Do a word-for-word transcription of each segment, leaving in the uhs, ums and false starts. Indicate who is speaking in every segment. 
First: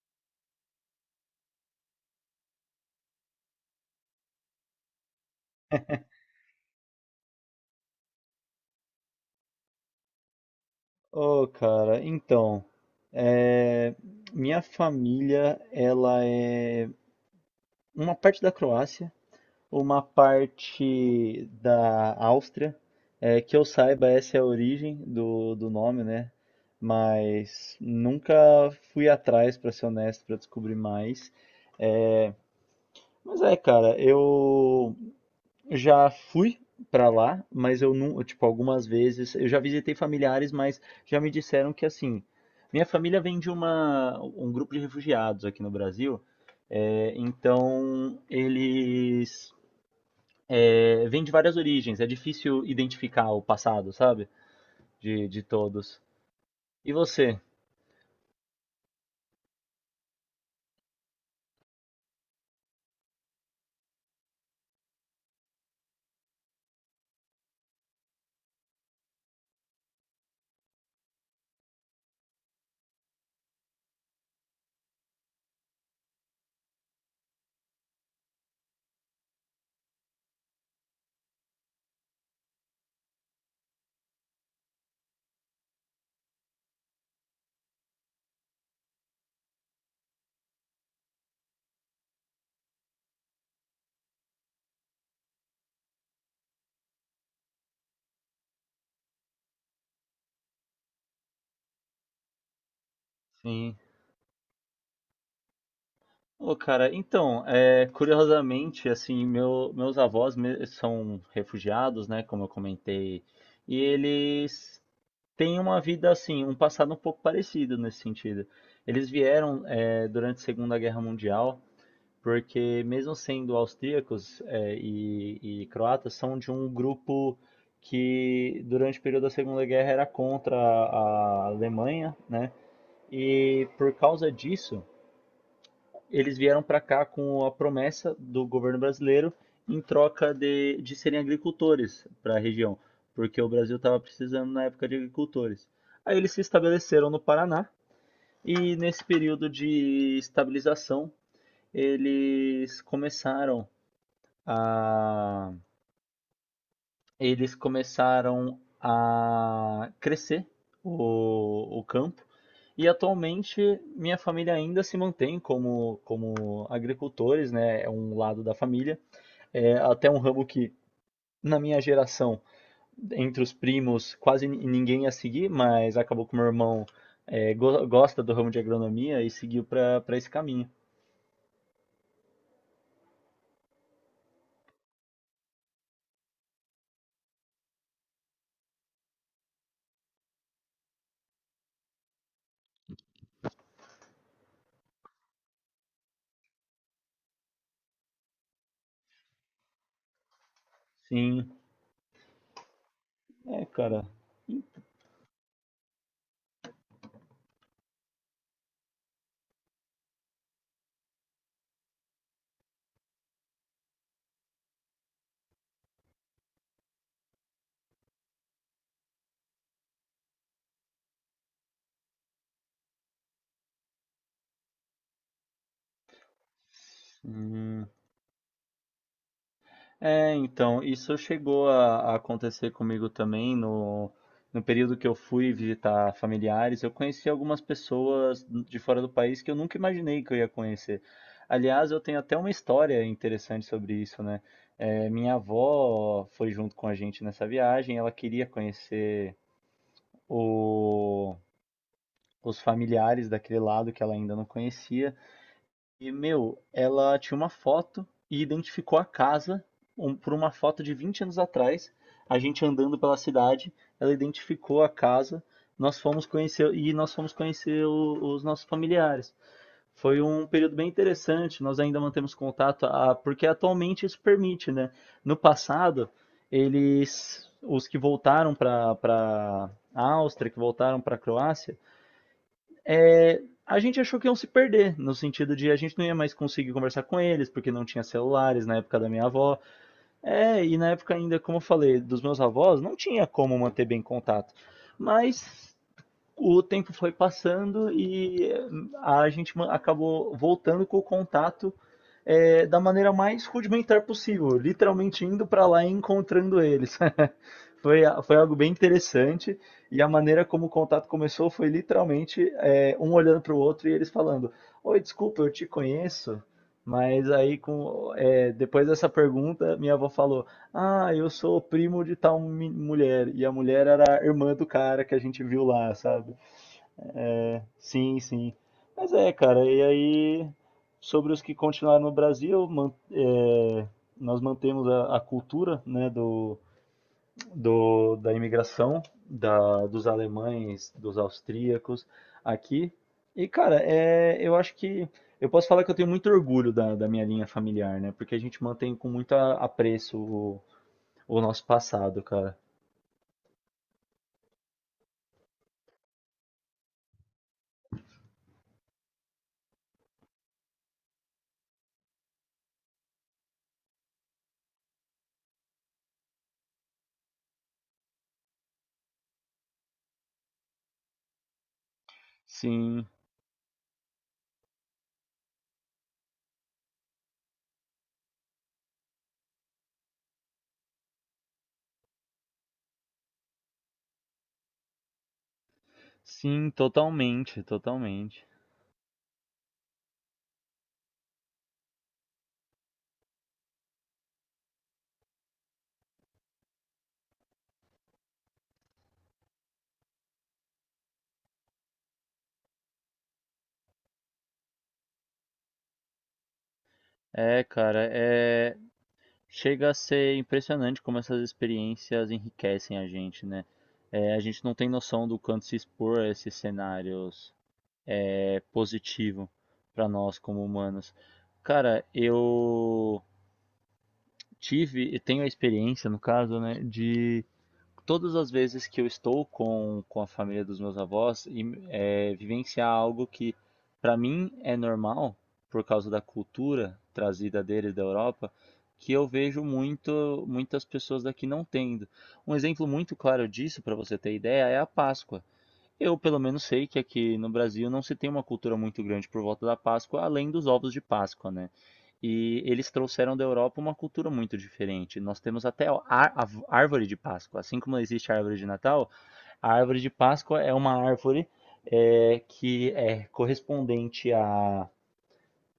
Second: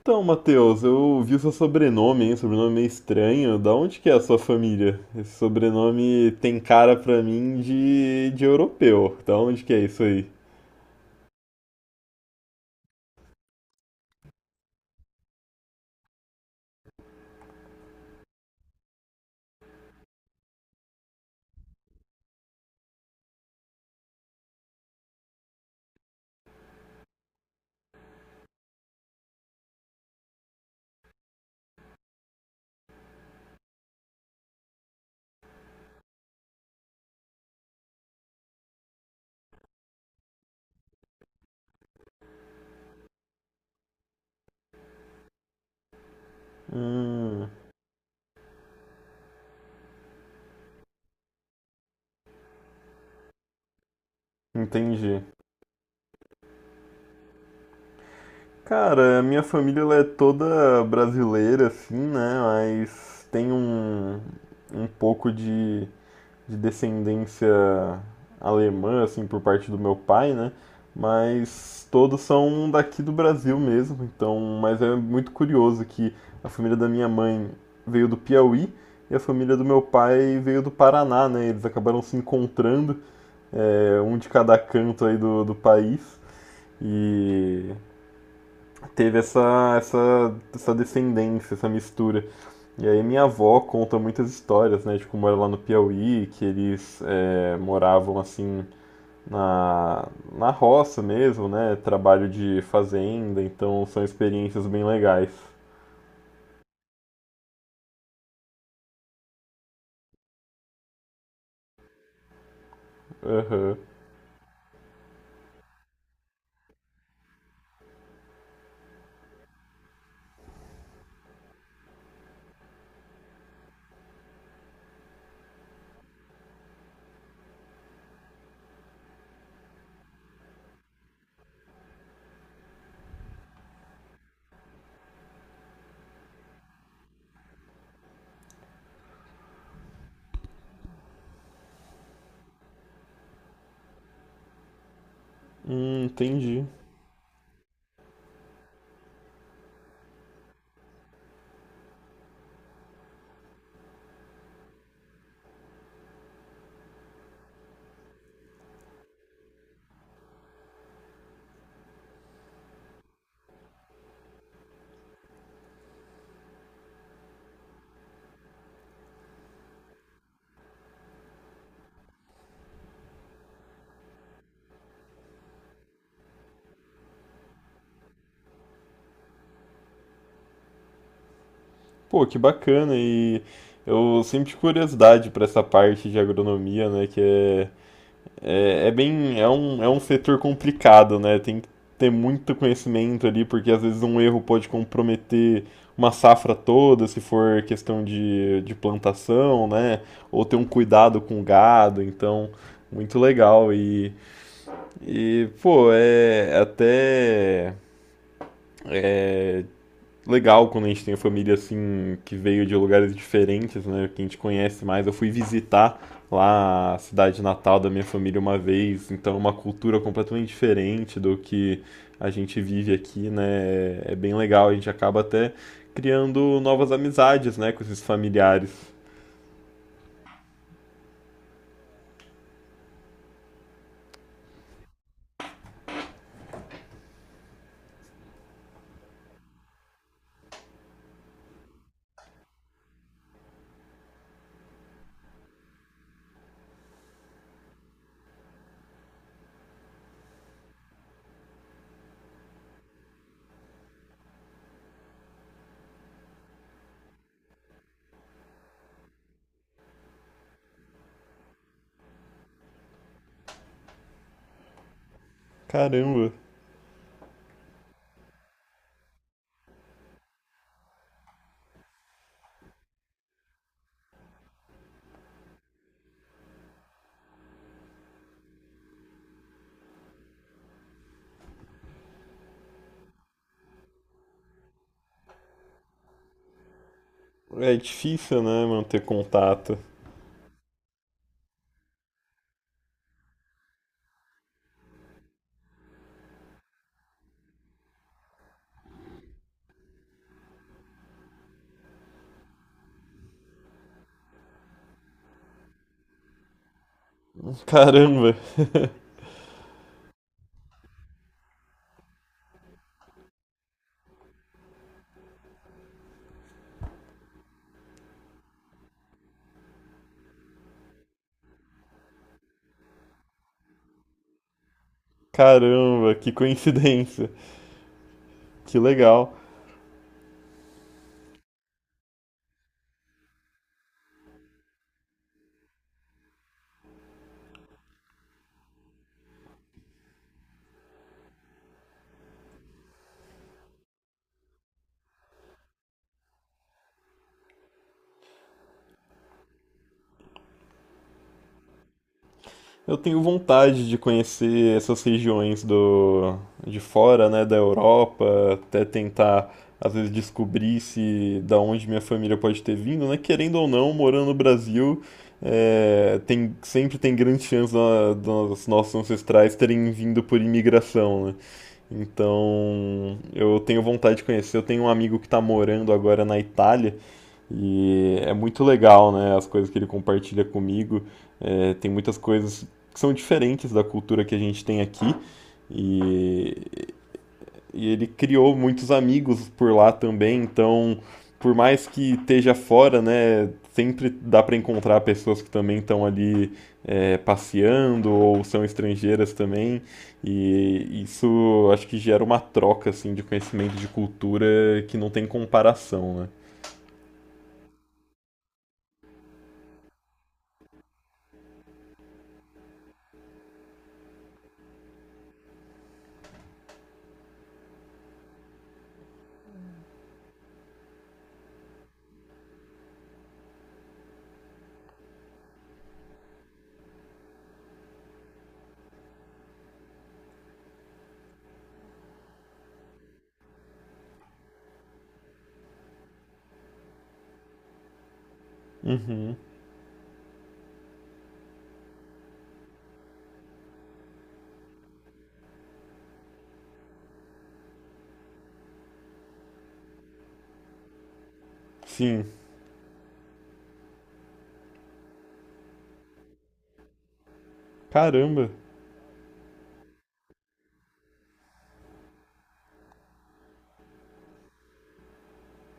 Speaker 1: Então, Matheus, eu vi o seu sobrenome, hein? Sobrenome meio estranho. Da onde que é a sua família? Esse sobrenome tem cara pra mim de, de europeu. Da onde que é isso aí?
Speaker 2: Oh, cara, então, é, minha família, ela é uma parte da Croácia, uma parte da Áustria, é, que eu saiba essa é a origem do, do nome, né? Mas nunca fui atrás, pra ser honesto, pra descobrir mais. Mas é, cara, eu Já fui pra lá, mas eu não, tipo, algumas vezes, eu já visitei familiares, mas já me disseram que assim, minha família vem de uma, um grupo de refugiados aqui no Brasil, é,
Speaker 1: Hum,
Speaker 2: então eles é, vêm de várias origens, é difícil identificar o passado, sabe?
Speaker 1: entendi.
Speaker 2: De, de todos. E você?
Speaker 1: Cara, a minha família ela é toda brasileira, assim, né? Mas tem um, um pouco de, de descendência alemã, assim, por parte do meu pai, né? Mas todos são daqui do Brasil mesmo, então, mas é muito curioso que a família da minha mãe veio do Piauí e a família do meu pai veio do Paraná, né? Eles acabaram se encontrando, é, um de cada canto aí do, do país. E teve essa, essa, essa descendência, essa mistura. E aí minha avó conta muitas histórias, né, de como era lá no Piauí, que eles eh, moravam assim na, na roça mesmo, né, trabalho de fazenda,
Speaker 2: Sim.
Speaker 1: então são experiências bem legais.
Speaker 2: Ô, cara, então, é, curiosamente, assim, meu, meus avós me- são refugiados, né, como eu comentei,
Speaker 1: Aham.
Speaker 2: e eles tem uma vida assim, um passado um pouco parecido nesse sentido. Eles vieram eh, durante a Segunda Guerra Mundial, porque mesmo sendo austríacos eh, e, e croatas, são de um grupo que durante o período da Segunda Guerra era contra a Alemanha, né? E por causa disso, eles vieram para cá com a promessa do governo brasileiro em troca de, de serem agricultores para a região, porque o Brasil estava precisando na época de agricultores.
Speaker 1: Hum,
Speaker 2: Aí eles se
Speaker 1: entendi.
Speaker 2: estabeleceram no Paraná e nesse período de estabilização eles começaram a eles começaram a crescer o, o campo. E atualmente minha família ainda se mantém como, como agricultores, né? É um lado da família. É até um ramo que, na minha geração, entre os primos, quase ni- ninguém ia seguir, mas acabou que meu irmão é, go- gosta do ramo de agronomia e seguiu para para esse caminho.
Speaker 1: Pô, que bacana, e eu sempre tive curiosidade pra essa parte de agronomia, né, que é É, é bem, é um, é um setor complicado, né? Tem que ter muito conhecimento ali, porque às vezes um erro pode comprometer uma safra toda, se for questão de, de plantação, né? Ou ter um cuidado com o
Speaker 2: Sim,
Speaker 1: gado, então, muito
Speaker 2: é,
Speaker 1: legal.
Speaker 2: cara.
Speaker 1: E, e pô, é até legal quando a gente tem família assim que veio de lugares diferentes, né? Que a gente conhece mais. Eu fui visitar lá a cidade natal da minha família uma vez, então é uma cultura completamente diferente do que a gente vive aqui, né? É bem legal, a gente acaba até criando novas amizades, né, com
Speaker 2: Hum.
Speaker 1: esses familiares.
Speaker 2: É, então, isso chegou a, a acontecer comigo também no, no período que eu fui visitar familiares. Eu conheci algumas pessoas de fora do país que eu nunca imaginei que eu ia conhecer. Aliás, eu tenho até uma história interessante sobre isso, né? É, minha avó foi junto com a gente nessa viagem. Ela queria conhecer o- os familiares daquele lado que ela ainda não conhecia. E, meu, ela tinha uma foto e identificou a casa um- por uma foto de vinte anos atrás. A gente andando pela cidade, ela identificou a casa, nós fomos
Speaker 1: Caramba,
Speaker 2: conhecer e nós fomos conhecer o- os nossos familiares. Foi um período bem interessante, nós ainda mantemos contato, ah, porque atualmente isso permite, né? No passado, eles, os que voltaram para a Áustria, que voltaram para a Croácia, a gente achou que iam se perder, no sentido de a gente não ia mais conseguir conversar com eles, porque
Speaker 1: é
Speaker 2: não tinha
Speaker 1: difícil, né,
Speaker 2: celulares na época
Speaker 1: manter
Speaker 2: da minha avó.
Speaker 1: contato.
Speaker 2: É, e na época ainda, como eu falei, dos meus avós, não tinha como manter bem contato. Mas o tempo foi passando e eh, a gente ma- acabou voltando com o contato é, da maneira mais rudimentar possível, literalmente indo pra lá e encontrando eles. Foi, a-
Speaker 1: Caramba,
Speaker 2: foi algo bem interessante e a maneira como o contato começou foi literalmente é, um olhando para o outro e eles falando: Oi, desculpa, eu te conheço. Mas aí, com, é, depois dessa pergunta, minha avó falou: Ah, eu sou primo de tal mi- mulher. E a mulher era a irmã do cara que a gente viu lá,
Speaker 1: caramba, que
Speaker 2: sabe?
Speaker 1: coincidência.
Speaker 2: Sim, sim.
Speaker 1: Que
Speaker 2: Mas
Speaker 1: legal.
Speaker 2: é, cara, e aí, sobre os que continuaram no Brasil, man- é, nós mantemos a, a cultura, né, do do, da imigração da, dos alemães, dos austríacos aqui. E, cara, é, eu acho que eu posso falar que eu tenho muito orgulho da, da minha linha familiar, né? Porque a gente mantém com muito a- apreço o, o nosso passado, cara.
Speaker 1: Eu tenho vontade de conhecer essas regiões do de fora, né, da Europa, até tentar às vezes descobrir se da onde minha família pode ter vindo, né? Querendo ou não, morando no Brasil, é, tem sempre tem grande chance da- dos nossos ancestrais terem vindo por imigração, né?
Speaker 2: Sim,
Speaker 1: Então, eu tenho vontade de conhecer. Eu tenho um amigo que está morando agora na Itália e é muito legal, né? As coisas que ele compartilha comigo. É, tem muitas coisas que são diferentes da cultura que a gente tem aqui.
Speaker 2: sim,
Speaker 1: E,
Speaker 2: totalmente,
Speaker 1: e ele
Speaker 2: totalmente.
Speaker 1: criou muitos amigos por lá também. Então, por mais que esteja fora, né? Sempre dá para encontrar pessoas que também estão ali é, passeando ou são estrangeiras também. E isso acho que gera uma troca assim, de conhecimento de cultura que não tem comparação, né?
Speaker 2: É, cara, é chega a ser impressionante como essas experiências enriquecem a gente, né? É, a gente não tem noção do quanto se expor a esses cenários é positivo para nós como humanos. Cara, eu tive e tenho a experiência, no caso, né, de todas as vezes que eu estou com, com a família dos meus avós e é, vivenciar algo que para mim é normal por causa da cultura trazida deles da Europa, que eu vejo muito muitas pessoas daqui não tendo. Um exemplo muito claro disso para você ter ideia é a Páscoa. Eu, pelo menos, sei que aqui no Brasil não se tem uma cultura muito grande por volta da Páscoa, além dos ovos de Páscoa, né?
Speaker 1: Sim,
Speaker 2: E eles trouxeram da Europa uma cultura muito diferente. Nós temos até a a árvore de Páscoa. Assim como existe a
Speaker 1: caramba!
Speaker 2: árvore de Natal, a árvore de Páscoa é uma árvore é, que é correspondente a.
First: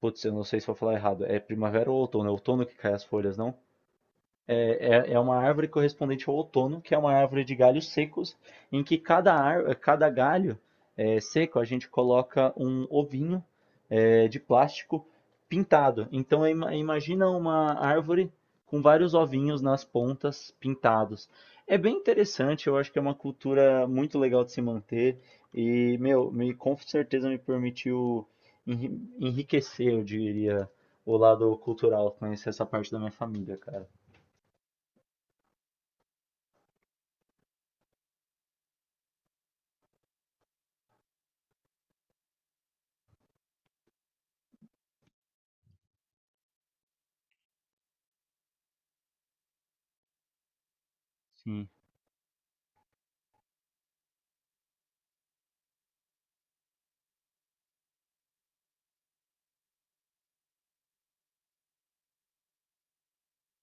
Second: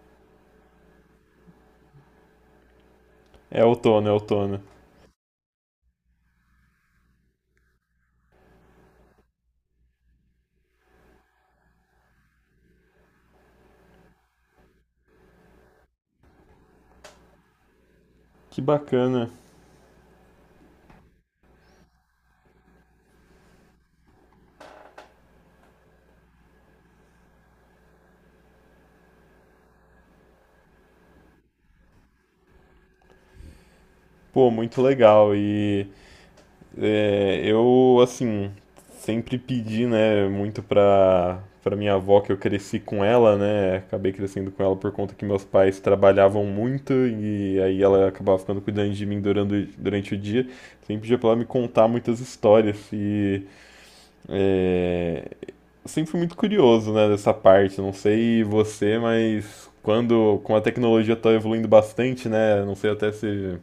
Speaker 2: Putz, eu não sei se vou falar errado. É primavera ou outono? É outono que cai as folhas, não?
Speaker 1: É outono, é outono.
Speaker 2: É, é é uma árvore correspondente ao outono, que é uma árvore de galhos secos, em que cada, ar, cada galho eh, seco a gente coloca um ovinho eh, de plástico pintado. Então imagina uma árvore
Speaker 1: Que
Speaker 2: com vários
Speaker 1: bacana.
Speaker 2: ovinhos nas pontas pintados. É bem interessante, eu acho que é uma cultura muito legal de se manter e, meu, me, com certeza me permitiu enriquecer, eu diria, o lado cultural, conhecer essa parte da minha família, cara.
Speaker 1: Pô, muito legal. E é, eu, assim, sempre pedi, né, muito pra, pra minha avó, que eu cresci com ela, né? Acabei crescendo com ela por conta que meus pais trabalhavam muito e aí ela acabava ficando cuidando de mim durante, durante o dia. Sempre pedia pra ela me
Speaker 2: Sim.
Speaker 1: contar muitas histórias. E é, eu sempre fui muito curioso, né, dessa parte. Não sei você, mas quando, como a tecnologia está evoluindo bastante, né, não sei até se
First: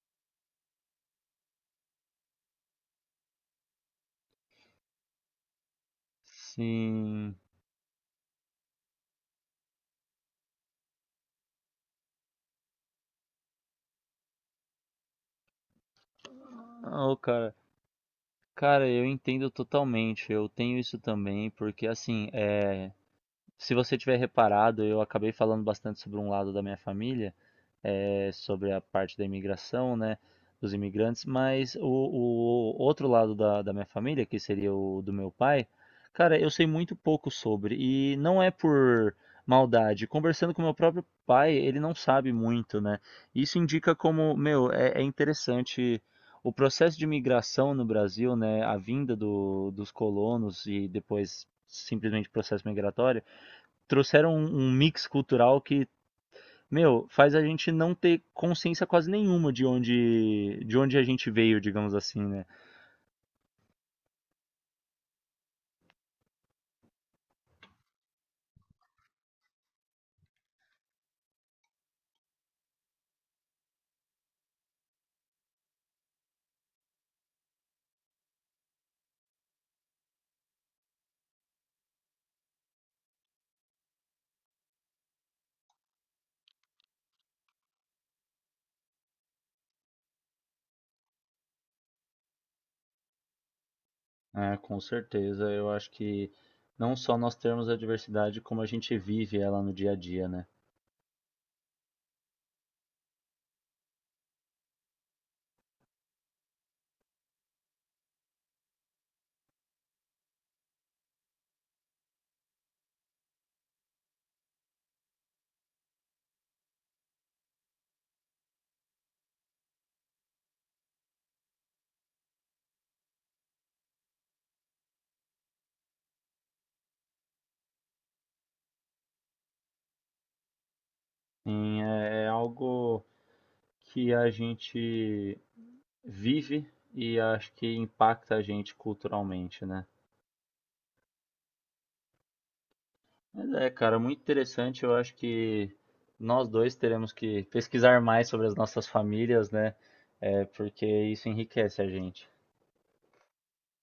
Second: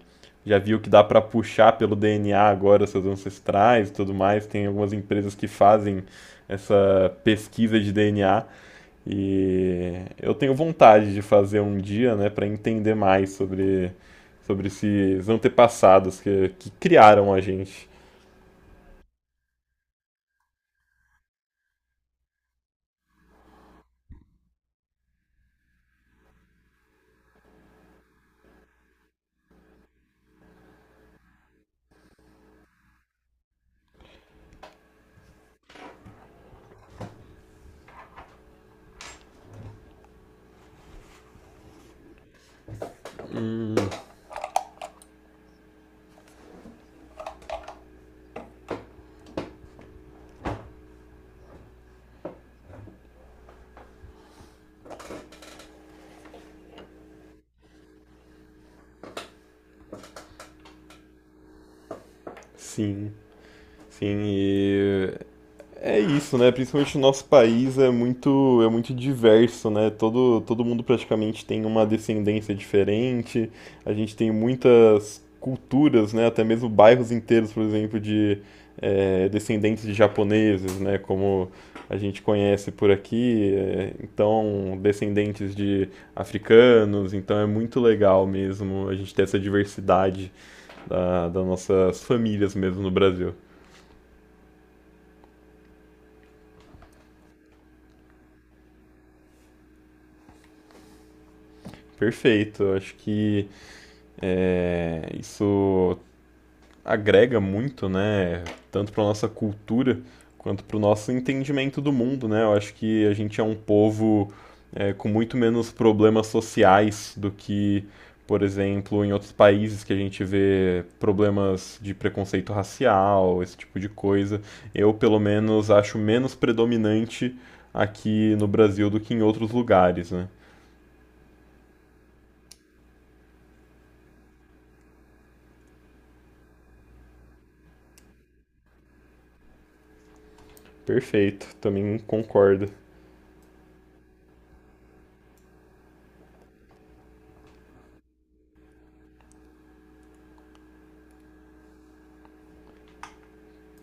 Speaker 1: já viu que dá para puxar pelo D N A agora seus ancestrais e tudo mais. Tem algumas empresas que fazem essa
Speaker 2: Sim.
Speaker 1: pesquisa de D N A e eu tenho vontade de fazer um dia, né, para entender mais sobre sobre esses antepassados que, que
Speaker 2: Não,
Speaker 1: criaram a
Speaker 2: cara.
Speaker 1: gente.
Speaker 2: Cara, eu entendo totalmente. Eu tenho isso também, porque assim, é, se você tiver reparado, eu acabei falando bastante sobre um lado da minha família. eh, sobre a parte da imigração, né, dos imigrantes, mas o, o outro lado da, da minha família, que seria o do meu pai, cara, eu sei muito pouco sobre, e não é por maldade. Conversando com meu próprio pai, ele não sabe muito, né? Isso indica como, meu, é, é interessante o processo de migração no Brasil, né, a vinda do, dos colonos e depois simplesmente processo migratório, trouxeram um, um mix cultural que meu, faz a gente não ter consciência quase nenhuma de onde, de onde a gente veio, digamos assim, né?
Speaker 1: Sim, sim, e é isso, né? Principalmente o nosso país é muito, é muito diverso, né? Todo, todo mundo praticamente tem uma descendência diferente. A gente tem muitas culturas, né? Até mesmo bairros inteiros, por exemplo, de eh, descendentes de japoneses, né? Como a gente conhece por aqui. Eh, então, descendentes de africanos. Então, é muito legal mesmo a gente ter essa diversidade da, das nossas famílias mesmo no Brasil.
Speaker 2: Ah, com certeza. Eu acho que não só nós temos a diversidade, como a gente vive ela no dia a dia, né?
Speaker 1: Perfeito. Eu acho que é, isso agrega muito, né? Tanto para nossa cultura quanto para o nosso entendimento do mundo, né? Eu acho que a gente é um povo é, com muito menos problemas sociais do que, por exemplo, em outros países que a gente vê problemas de preconceito racial, esse tipo de coisa. Eu, pelo menos, acho menos predominante aqui no Brasil do que em outros lugares, né?
Speaker 2: Sim, é é algo que a gente vive e acho que impacta a gente culturalmente, né?
Speaker 1: Perfeito, também concordo.
Speaker 2: Mas é, cara, muito interessante. Eu acho que nós dois teremos que pesquisar mais sobre as nossas famílias, né? É, porque isso enriquece a gente.